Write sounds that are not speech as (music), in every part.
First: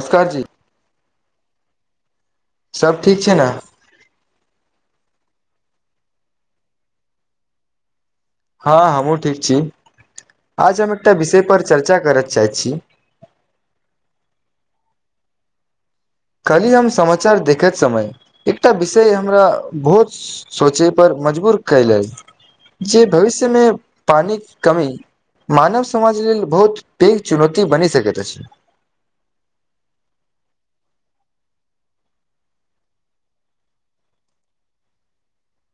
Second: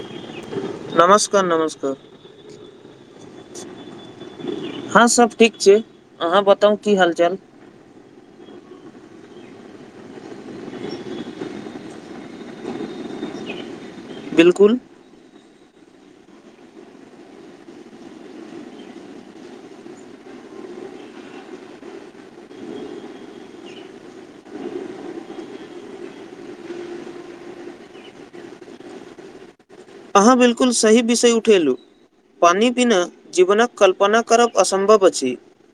नमस्कार जी नमस्कार नमस्कार सब ठीक छै नऽ हँ सब ठीक छै अहाँ बताउ की हाल चाल हँ हमहुँ ठीक छी आज हम एकटा विषय पर चर्चा करय चाहै छी बिल्कुल काल्हि हम समाचार देखैत समय एकटा विषय हमरा बहुत सोचे पर मजबूर कएलै जे भविष्यमे पानि कमी मानव समाज लेल बहुत पैघ चुनौती बनि सकैत अछि अहाँ बिल्कुल सही विषय उठेलूँ पानी बीना जीवनक कल्पना करब असम्भव अछि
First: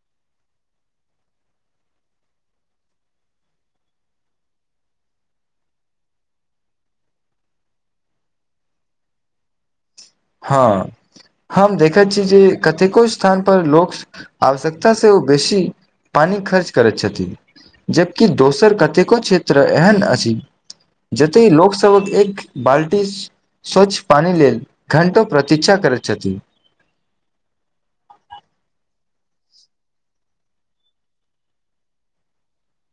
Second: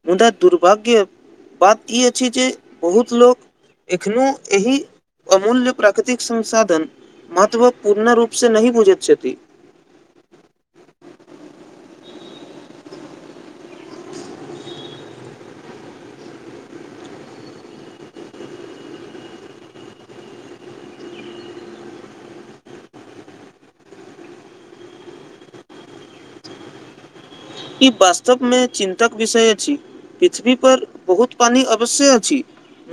मुदा दुर्भाग्य बात ई अछि जे बहुत लोक एखनो एही अमूल्य प्राकृतिक संसाधन महत्व पूर्ण रूप से नहि बुझैत क्षति हँ हम देखै छी जे कतेको स्थान पर लोक आवश्यकता से ओ बेसी पानि खर्च करैत छथिन जबकि दोसर कतेको क्षेत्र एहन अछि जतय लोकसभक एक बाल्टी स्वच्छ पानी लेल घण्टो प्रतिक्षा करैत छथि ई वास्तव मे चिन्तक विषय अछि पृथ्वी पर बहुत पानी अवश्य अछि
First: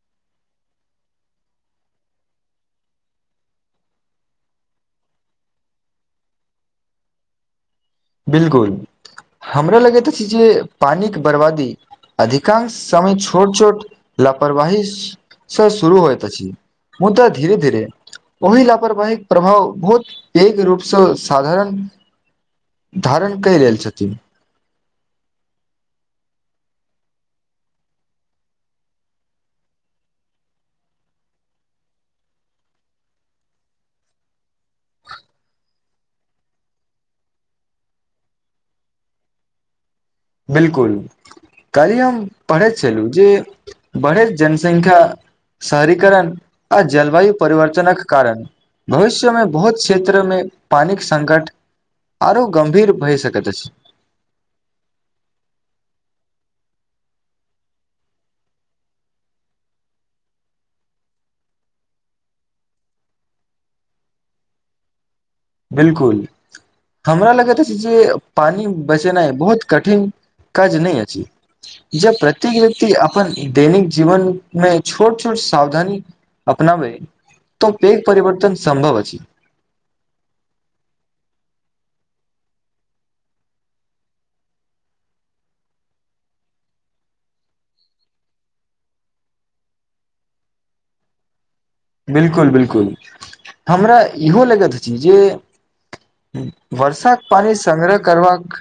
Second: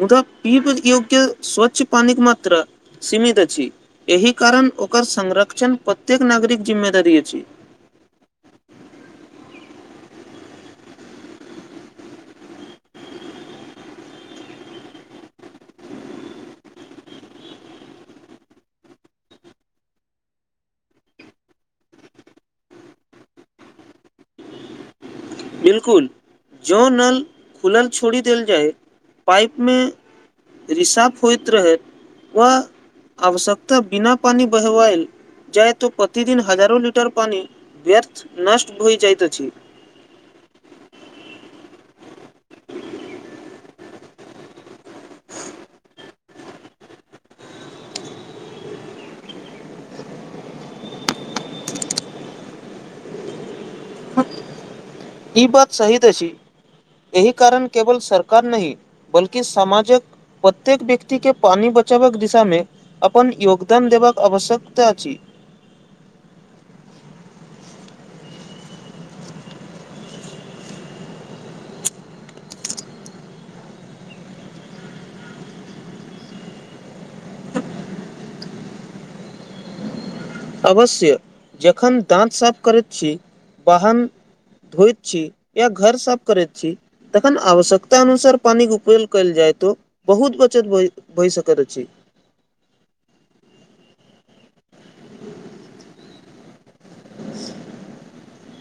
मुदा पीबे योग्य स्वच्छ पानिक मात्रा सीमित अछि एहि कारण ओकर संरक्षण प्रत्येक नागरिक जिम्मेदारी अछि बिल्कूल हमरा लगैत अछि जे पानिक बर्बादी अधिकांश समय छोट छोट लापरवाही से शुरू होएत अछि मुदा धीेरे धीरे ओहि लापरवहिीक प्रभाव बहुत पेघ रूपसँ साधारण धारण क लेल छथिन बिल्कुल जो नल खुलल छोड़ी देल जाय पाइप मे रिसफ होइत रहैत व आवश्यकता बिना पानि बहवएल जहतु प्रतिदिन हजारो लिटर पानि व्यर्थ नष्ट हो जाइत अछि बिल्कुल काल्हि हम पढ़ैत छलहुँ जे बढ़ैत जनसंख्या शहरीीकरण आ जलवायु परिवर्तनक कारण भविष्यमे बहुत क्षेत्रमे पानिके संकट आरो गम्भीर भए सकैत अछि ईी बात सही असी एहि कारण केवल सरकार नहि बल्कि सामाजक प्रत्येक व्यक्ति के पानी बचावै के दिशा में अपन योगदान देबाक आवश्यकता अछि बिल्कुल हमरा लगैत अछि जे पानी बचेनाए बहुत कठिन काज नहि अछि जब प्रत्येक व्यक्ति अपन दैनिक जीवन मे छोट छोट सावधानी अपनाव त पेघ परिवर्तन संभव ह अछि अवश्य जखन दाँत साफ करैत छी बहन धोइत छी या घर साफ करैत छी तखन आवश्यकता अनुसार पानिक के उपयोग कयल जाय तो बहुत बचत भ भए सकैत अछि बिल्कुल बिल्कुल हमरा इहो लगैत अछि जे वर्षाक पान संग्रह करवाक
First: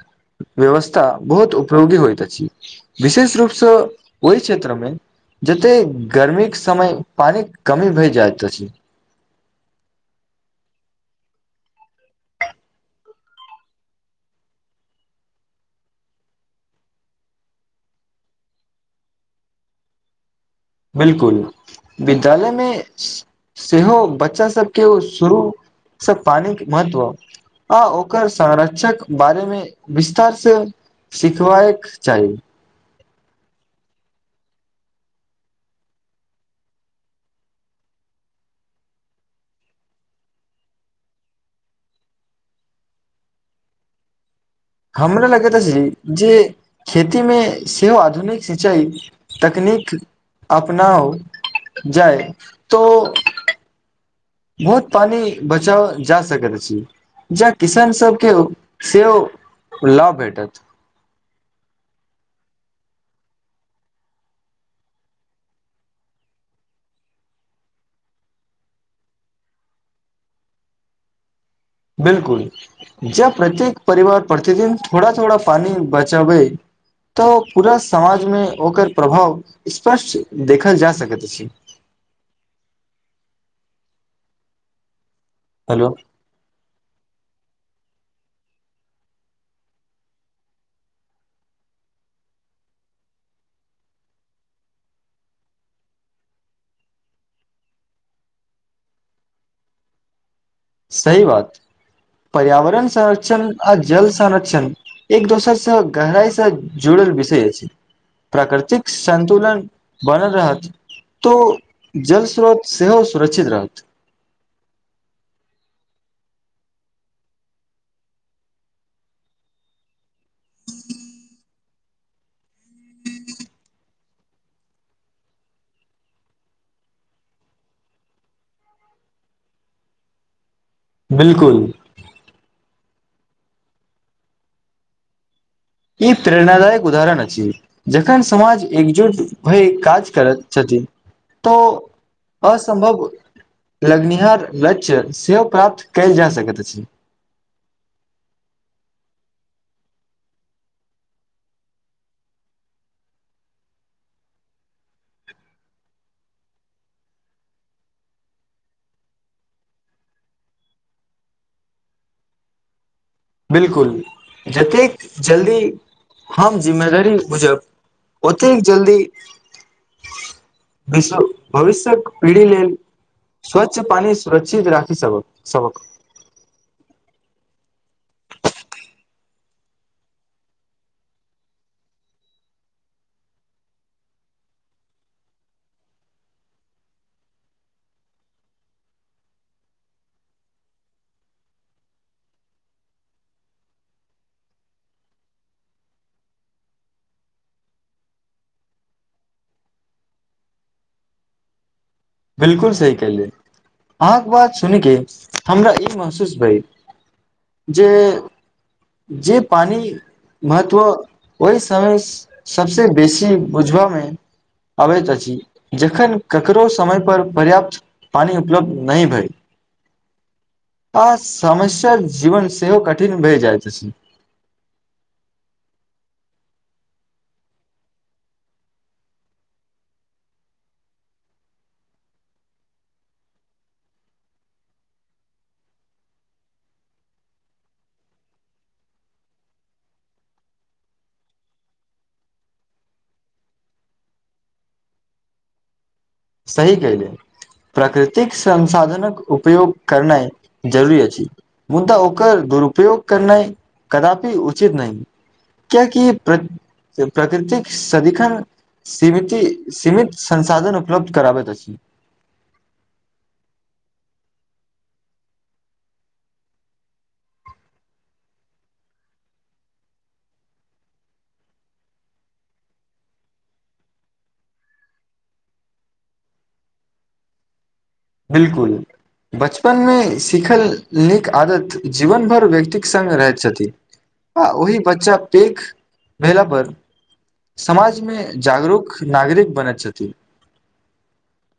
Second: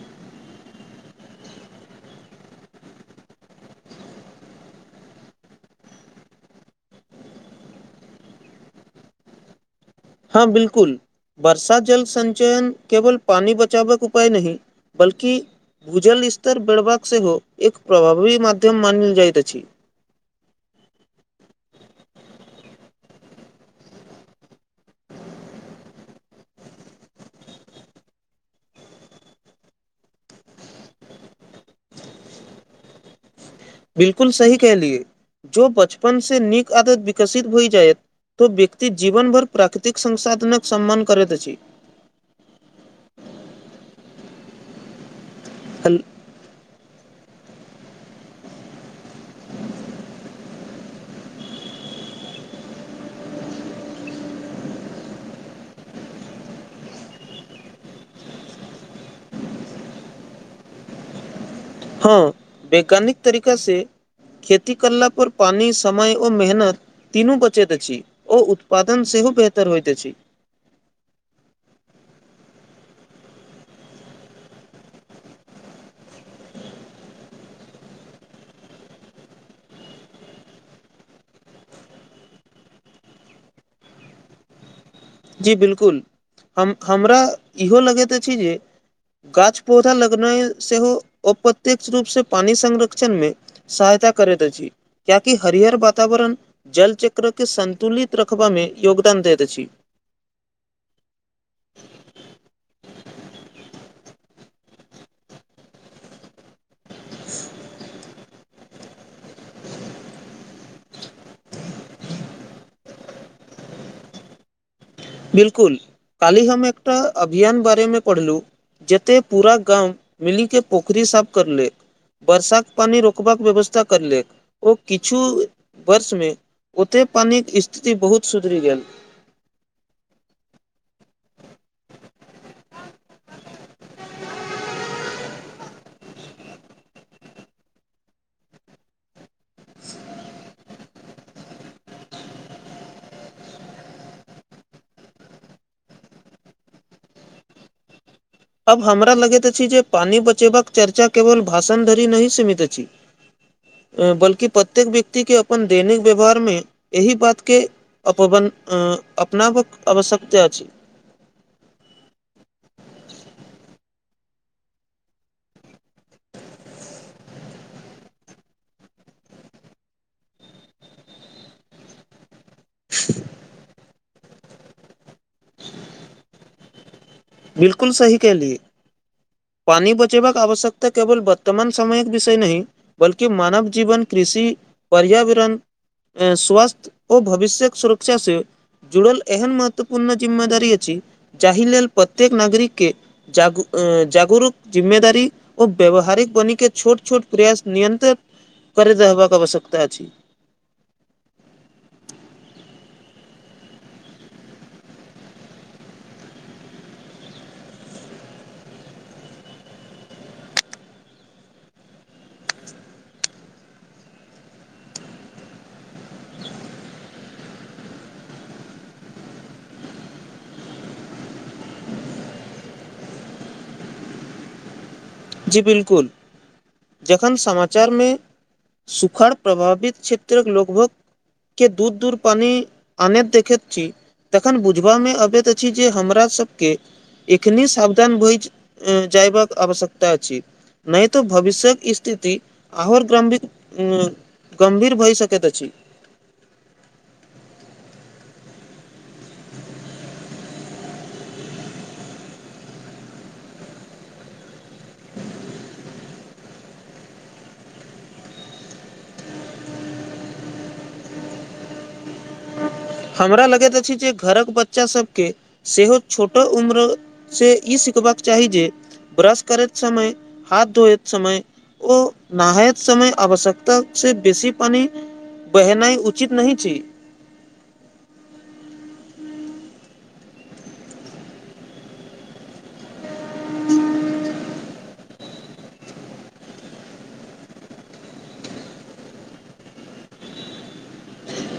व्यवस्था बहुत उपयोगी होइत अछि विशेष रूपसँ ओहि क्षेत्रमे जते गर्मी के समय पानि कमी भए जाय छै हँ बिलकुल वर्षा जल संचयन केवल पानि बचावक उपाय नहि बल्कि भूजल इस्तर बड़बाक सेहो एक प्रभावी माध्यम मानल जाइत अछि बिल्कुल विद्यालयमे सेहो बच्चा सबके शुरूसँ पानिके महत्व आ ओकर संरक्षक बारे मे विस्तार से सिखबायक चाही बिलकुल सही कहलियए जो बचपन से नीक आदत विकसित होइ जायत तो व्यक्ति जीवनभर प्राकृतिक संसाधनक सम्मान करैत अछि हमरा लगैत अछि हल- जे खेती में सेहो आधुनिक सिंचाई तकनीक अपनाउ जाय तो बहुत पानी बचाव जा सकैत अछि जा किसान सबके सेहो लाभ भेटत हँ वैज्ञानिक तरीका से खेती करला पर पानि समय ओ मेहनत तीनू बचैत अछि ओ उत्पादन सेहो बेहतर होइत अछि बिल्कुल जब प्रत्येक परिवार प्रतिदिन थोड़ा थोड़ा पानी बचाबे तऽ पूरा समाजमे ओकर प्रभाव स्पष्ट देखल जा सकैत अछि जी हेलो बिलकुल हम हमरा इहो लगैत अछि जे गाछ पौधा लगनाइ सेहो अप्रत्यक्ष रूप से पानी संरक्षण में सहायता करैैत अछि कियाकि हरिहर वातावरण जलचक्रके सन्तुलित रखबामे योगदान दैत अछि सही बात पर्यावरण संरक्षण आ जल संरक्षण एक दोसर स गहराई स जोड़र विषय अछि प्राकृतिक संतुलन बनल रहत तो जल स्रोत सेहो सुरक्षित रहत बिल्कुल काल्हि हम एकटा अभियान बारेमे पढ़लहु जतेक पूरा गाम मिलीके पोखरि साफ करलैक वर्षाक पानी रोकबाक व्यवस्था करलेक ओ किछु वर्ष मे ओते पैनिक स्थिति बहुत सुधरि गेल बिलकुल (inaudible) ई प्रेरणादायक उदाहरण आइछ जखन समाज एकजुट भइ काज करैत छथि तऽ असम्भव लगनिहार लक्ष्य सेहो प्राप्त कयल जा सकै अछि अब हमरा लगैत अछि जे पइन बचेबाक चर्चा केवल भाषण धरि नहि सीमित अछि (inaudible) अ बल्कि प्रत्येक व्यक्तिके अपन दैनिक व्यवहारमे एहि बातके अपन अ अपनाबक आवश्यकता अछि बिलकुल जतेक जल्दी हम जिम्मेदारी बुझब ओतेक जल्दी विश भविष्य्यक पीढ़ी लेल स्वच्छ पानि सुरक्षित राखि सबक सबक बिलकल सही कहलिय पानी बचेबाक आवश्यकता केवल बर्तमान समयक विषय नहि बल्कि मानव जीवन कृषि पर्यावरण स्वास्थ्य ओ भविष्य्यक सुरक्षा से जुड़ल एहन महत्वपूर्ण जिम्मेदार अछि जाहि लेल प्रत्येक नागरिक के जाग जागरूक जिम्मेदारी ओ व्यावहारिक बनी के छोट छोट प्रयास नियंत्रित करैत रहबाक आवश्यकता अछि बिलकुल सही केलियै अहाँके बात सुनिक हमरा ई महसूस भेल जे जे पानि महत्व ओहि समय सबस बेसी बुझबा में आबैत अछि जखन ककरो समय पर पर्याप्त पानी उपलब्ध नय भय आ समस्या जीवन सेहो कठिन भय जाइत अछि जी बिलकुल जखन समाचार में सुखाड़ प्रभावित क्षेत्रक लगभग के दूर दूर पानी आने देखैत छी तखन बुझबा में अबैत अछि जे हमरासबके एखनी सावधान भइ जइबाक आवश्यकता अछि नहि तऽ भविष्यत स्थिति आर ग्रामी उ गम्भीर भइ सकैत अछि सही कलिय प्राकृतिक संन्साधनक उपयोग करनाइ जरूरी अछि मुदा ओकर दुरूपयोग करनाइ कदापि उचित नहि कियाकि प्रक प्रकृतिक सदिखन सीमिती सीमित संसाधन उपलब्ध कराबै अछि हमरा लगैत अछि जे घरक बच्चा सबके सेहो छोट उम्र से ई सिखबाक चाही जे ब्रश करैत समय हाथ धोयत समय ओ नहायत समय आवश्यकता से बेसी पानि बहनाइ उचित नहि छी बिलकुल बचपन में सिखल नीक आदत जीवनभर व्यक्तिक सङ्ग रहैत छथिन आ ओहि बच्चा पेक भेला पर समाजमे जागरूक नागरिक बनैत छथिन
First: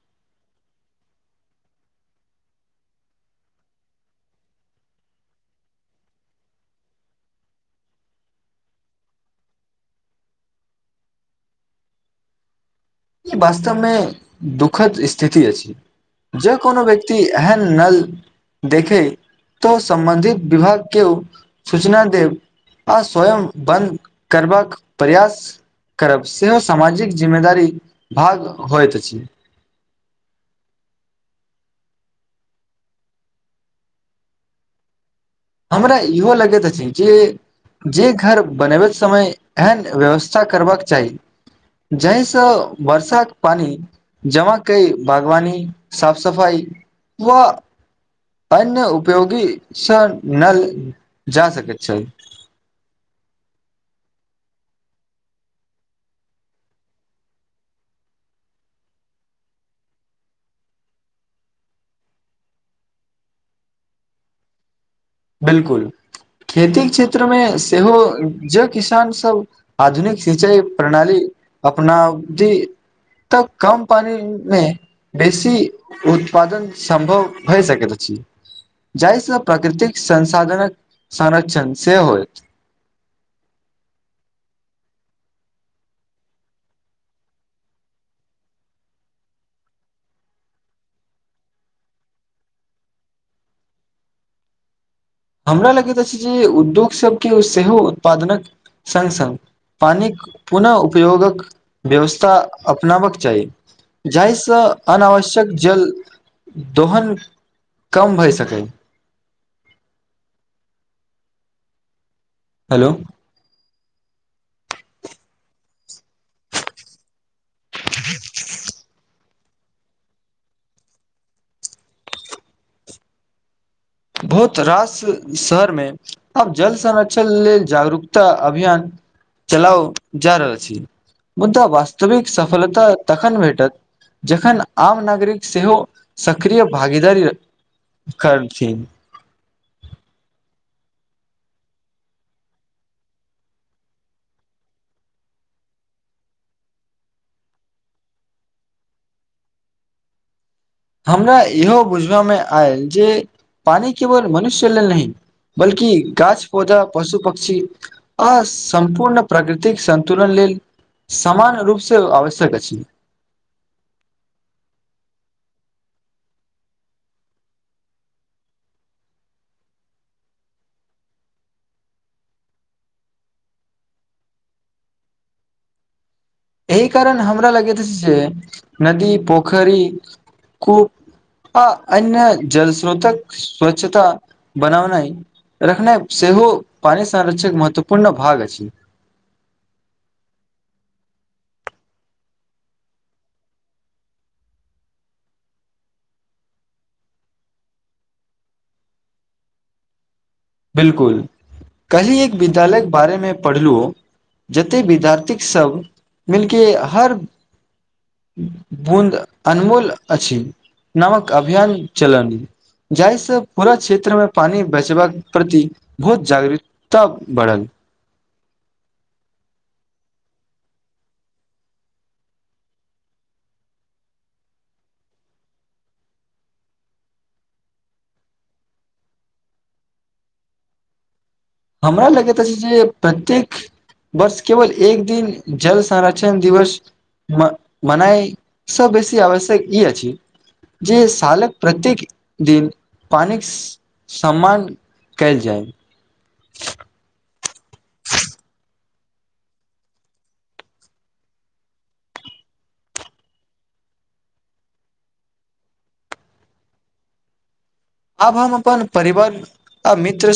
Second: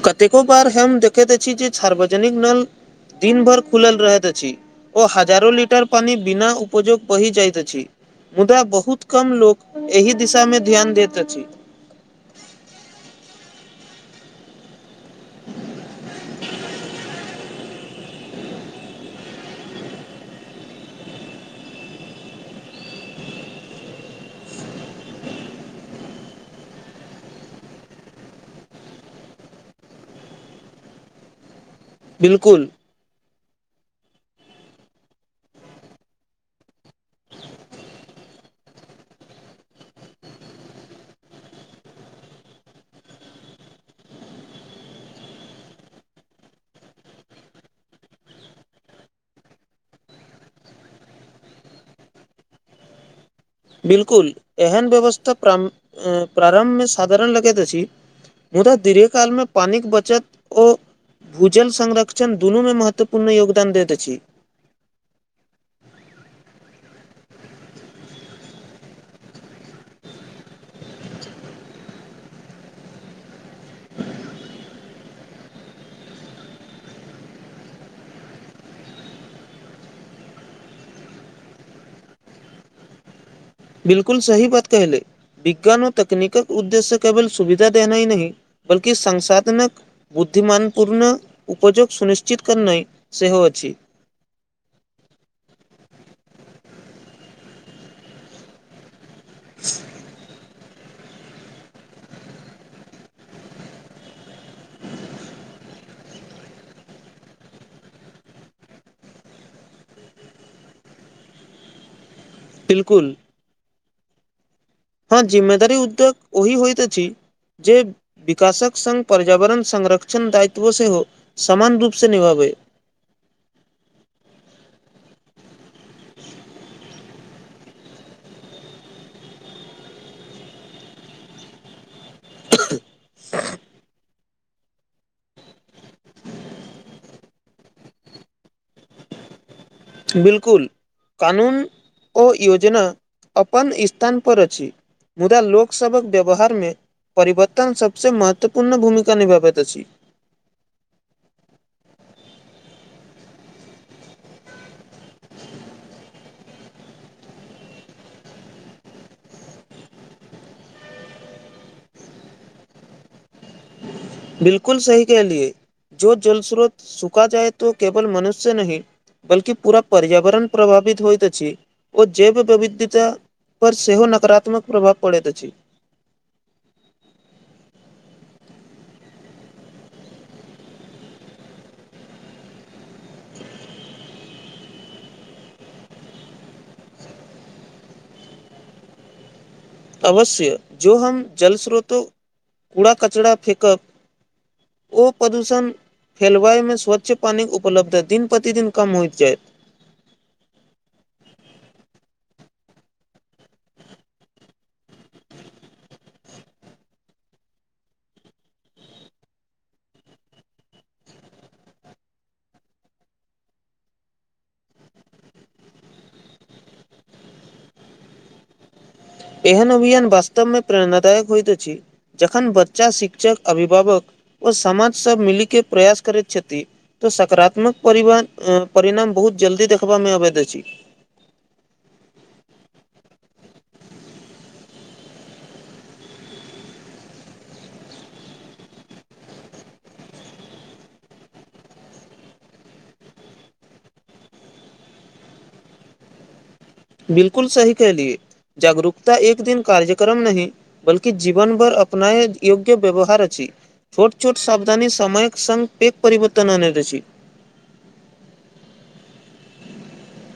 कतेको बार हम देखैत अछि जे सार्वजनिक नल दिन भरि खुलल रहैत अछि ओ हजार लिटर पानि बिना उपजो बहि जाइतइत अछि मुदा बहुत कम लोको एहि दिशा मे ध्यान दैत अछि वास्तवमे दुःखद स्थिति अछि जे कोनो व्यक्ति एहन नल देखे तऽ सम्बन्धित विभाग केओ सूचना देब आ स्वयं बन्द करबाक प्रयास करब सेहो सामाजिक जिम्मेदारी भाग होइत अछि बिल्कुल हमरा इहो लगैत अछि जे जे घर बनबैत समय एहन व्यवस्था करबाक चाही जाहिसँ वर्षाक पानि जमा कई बागवानी साफ सफाइ व अन्य उपयोगी स न जा सक छै बिल्कुल एहन व्यवस्था प्रारम्भमे साधारण लगैत अछि मुदा दीर्घकालमे पानिके बचत ओ भूजल संरक्षण दुनूमे महत्वपूर्ण योगदान दैत अछि बिलकुल खेती क्षेत्र मे सेहो जे किसान सब आधुनिक शिचाई‌ प्रणाली अपनाबती तऽ कम पानी मे बेसी उत्पादन सम्भव भए सकैत अछि जाहिसँ प्रकृतिक संसाधनक संरक्षण से होएत बिलकुल सही बात कहि ले विज्ञान ओ तकनीकक उद्देश्य केवल सुविधा देनाय नहिह बल्कि संसाधनकक बुद्धिमान पूर्ण उयजग सुनिश्चित करनै सेहो अछि हमरा लगैत अछि जे उद्योग सभके सेहो उत्पादनक संग संग पानिक पुन उपयोगक व्यवस्था अपनाबक चाही जाहिसँ अनावश्यक जल दोहन कम भए सकै हेलो बिल्कुल हँ जिम्मेदारी उद्योग ओहि होइत अछि जे विकासक संग पर्यावरण संरक्षण दायित्व सेहो समामान रूपसँ निभाबै बहुत रास शहरमे आब जल संरक्षण लेल जागरूकता अभियान चलाउ जाार अ छी ओतऽ वास्तविक सफलता तखन भेटत जखन आम नागरिक सेहो सक्रिय भागीदारी करथिन बिलकुल कानून ओ योजना अपन स्थानपर अछि मुदा लोकसभक व्यवहारमे परिवर्तन सबसे महत्वपूर्ण भूमिका निभाबैत अछि हमरा इहो बुझबामे आयल जे पानि केवल मनुष्य लेल नहिह बल्कि गाछ पौधा पशु पक्षी आ सम्पूर्ण प्रकृतिक संन्तुलन लेल समान रूपसँ आवश्यक अछि बिलकुल सही कहलिए जो जल स्रोत सुखा जाय त केवल मनुष्य ननय बल्कि पूरा पर्यावरण प्रभावित होइत अछि ओ जैव विविधता पर सेहो नकारात्मक प्रभाव पड़ैत अछि एहि कारण हमरा लगैत अछि जे नदी पोखरी कू आ अन्य जलस्रोतक स्वच्छता बनावनाइ रखनाइ सेहो पानि संरक्षक महत्वपूर्ण भाग अछि अवश्य जो हम जलस्रोतो कूड़ा कचरा फेकब ओ प्रदूषण हेलवाइ में स्वच्छ पानिक उपलब्धता दिन प्रतिदिन कम होइत जायत बिलकुल कलहि एक विद्यालयक बारेमें पढ़लू जेते विद्यार्थी सब मिलके हर बूँद अनमोल अछि नामक अभियान चलल जाहिसँ पूरा क्षेत्रमें पानि बचबाक प्रति बहुत जागरूकता बढ़ल एहन अभियान वास्तव में प्रेरणादायक होयइत अछि जखन बच्चा शिक्षक अभिभावक ओ समाज सब मिली के प्रयास करैत छथि तो सकारात्मकिव परिणाम बहुत जल्दी देखबामे अबैत अछि हमरा लगैत अछि जे प्रत्येक बस केवल एक दिन जल संरक्षण दिवस म मनाय सँ बेसी आवश्यक ई अछि जे सालक प्रत्येक दिन पानिक सम्मान कयल जाय बिलकुल सही कहलिए जागरूकता एक दिन कार्यक्रम नहि बल्कि जीवन भर अपनाय योग्य व्यवहार अछि छोट छोट साावधानी सामयक संङघ पेघ परिवर्तन आनय अछी आब हम अपन परिवार आ मित्र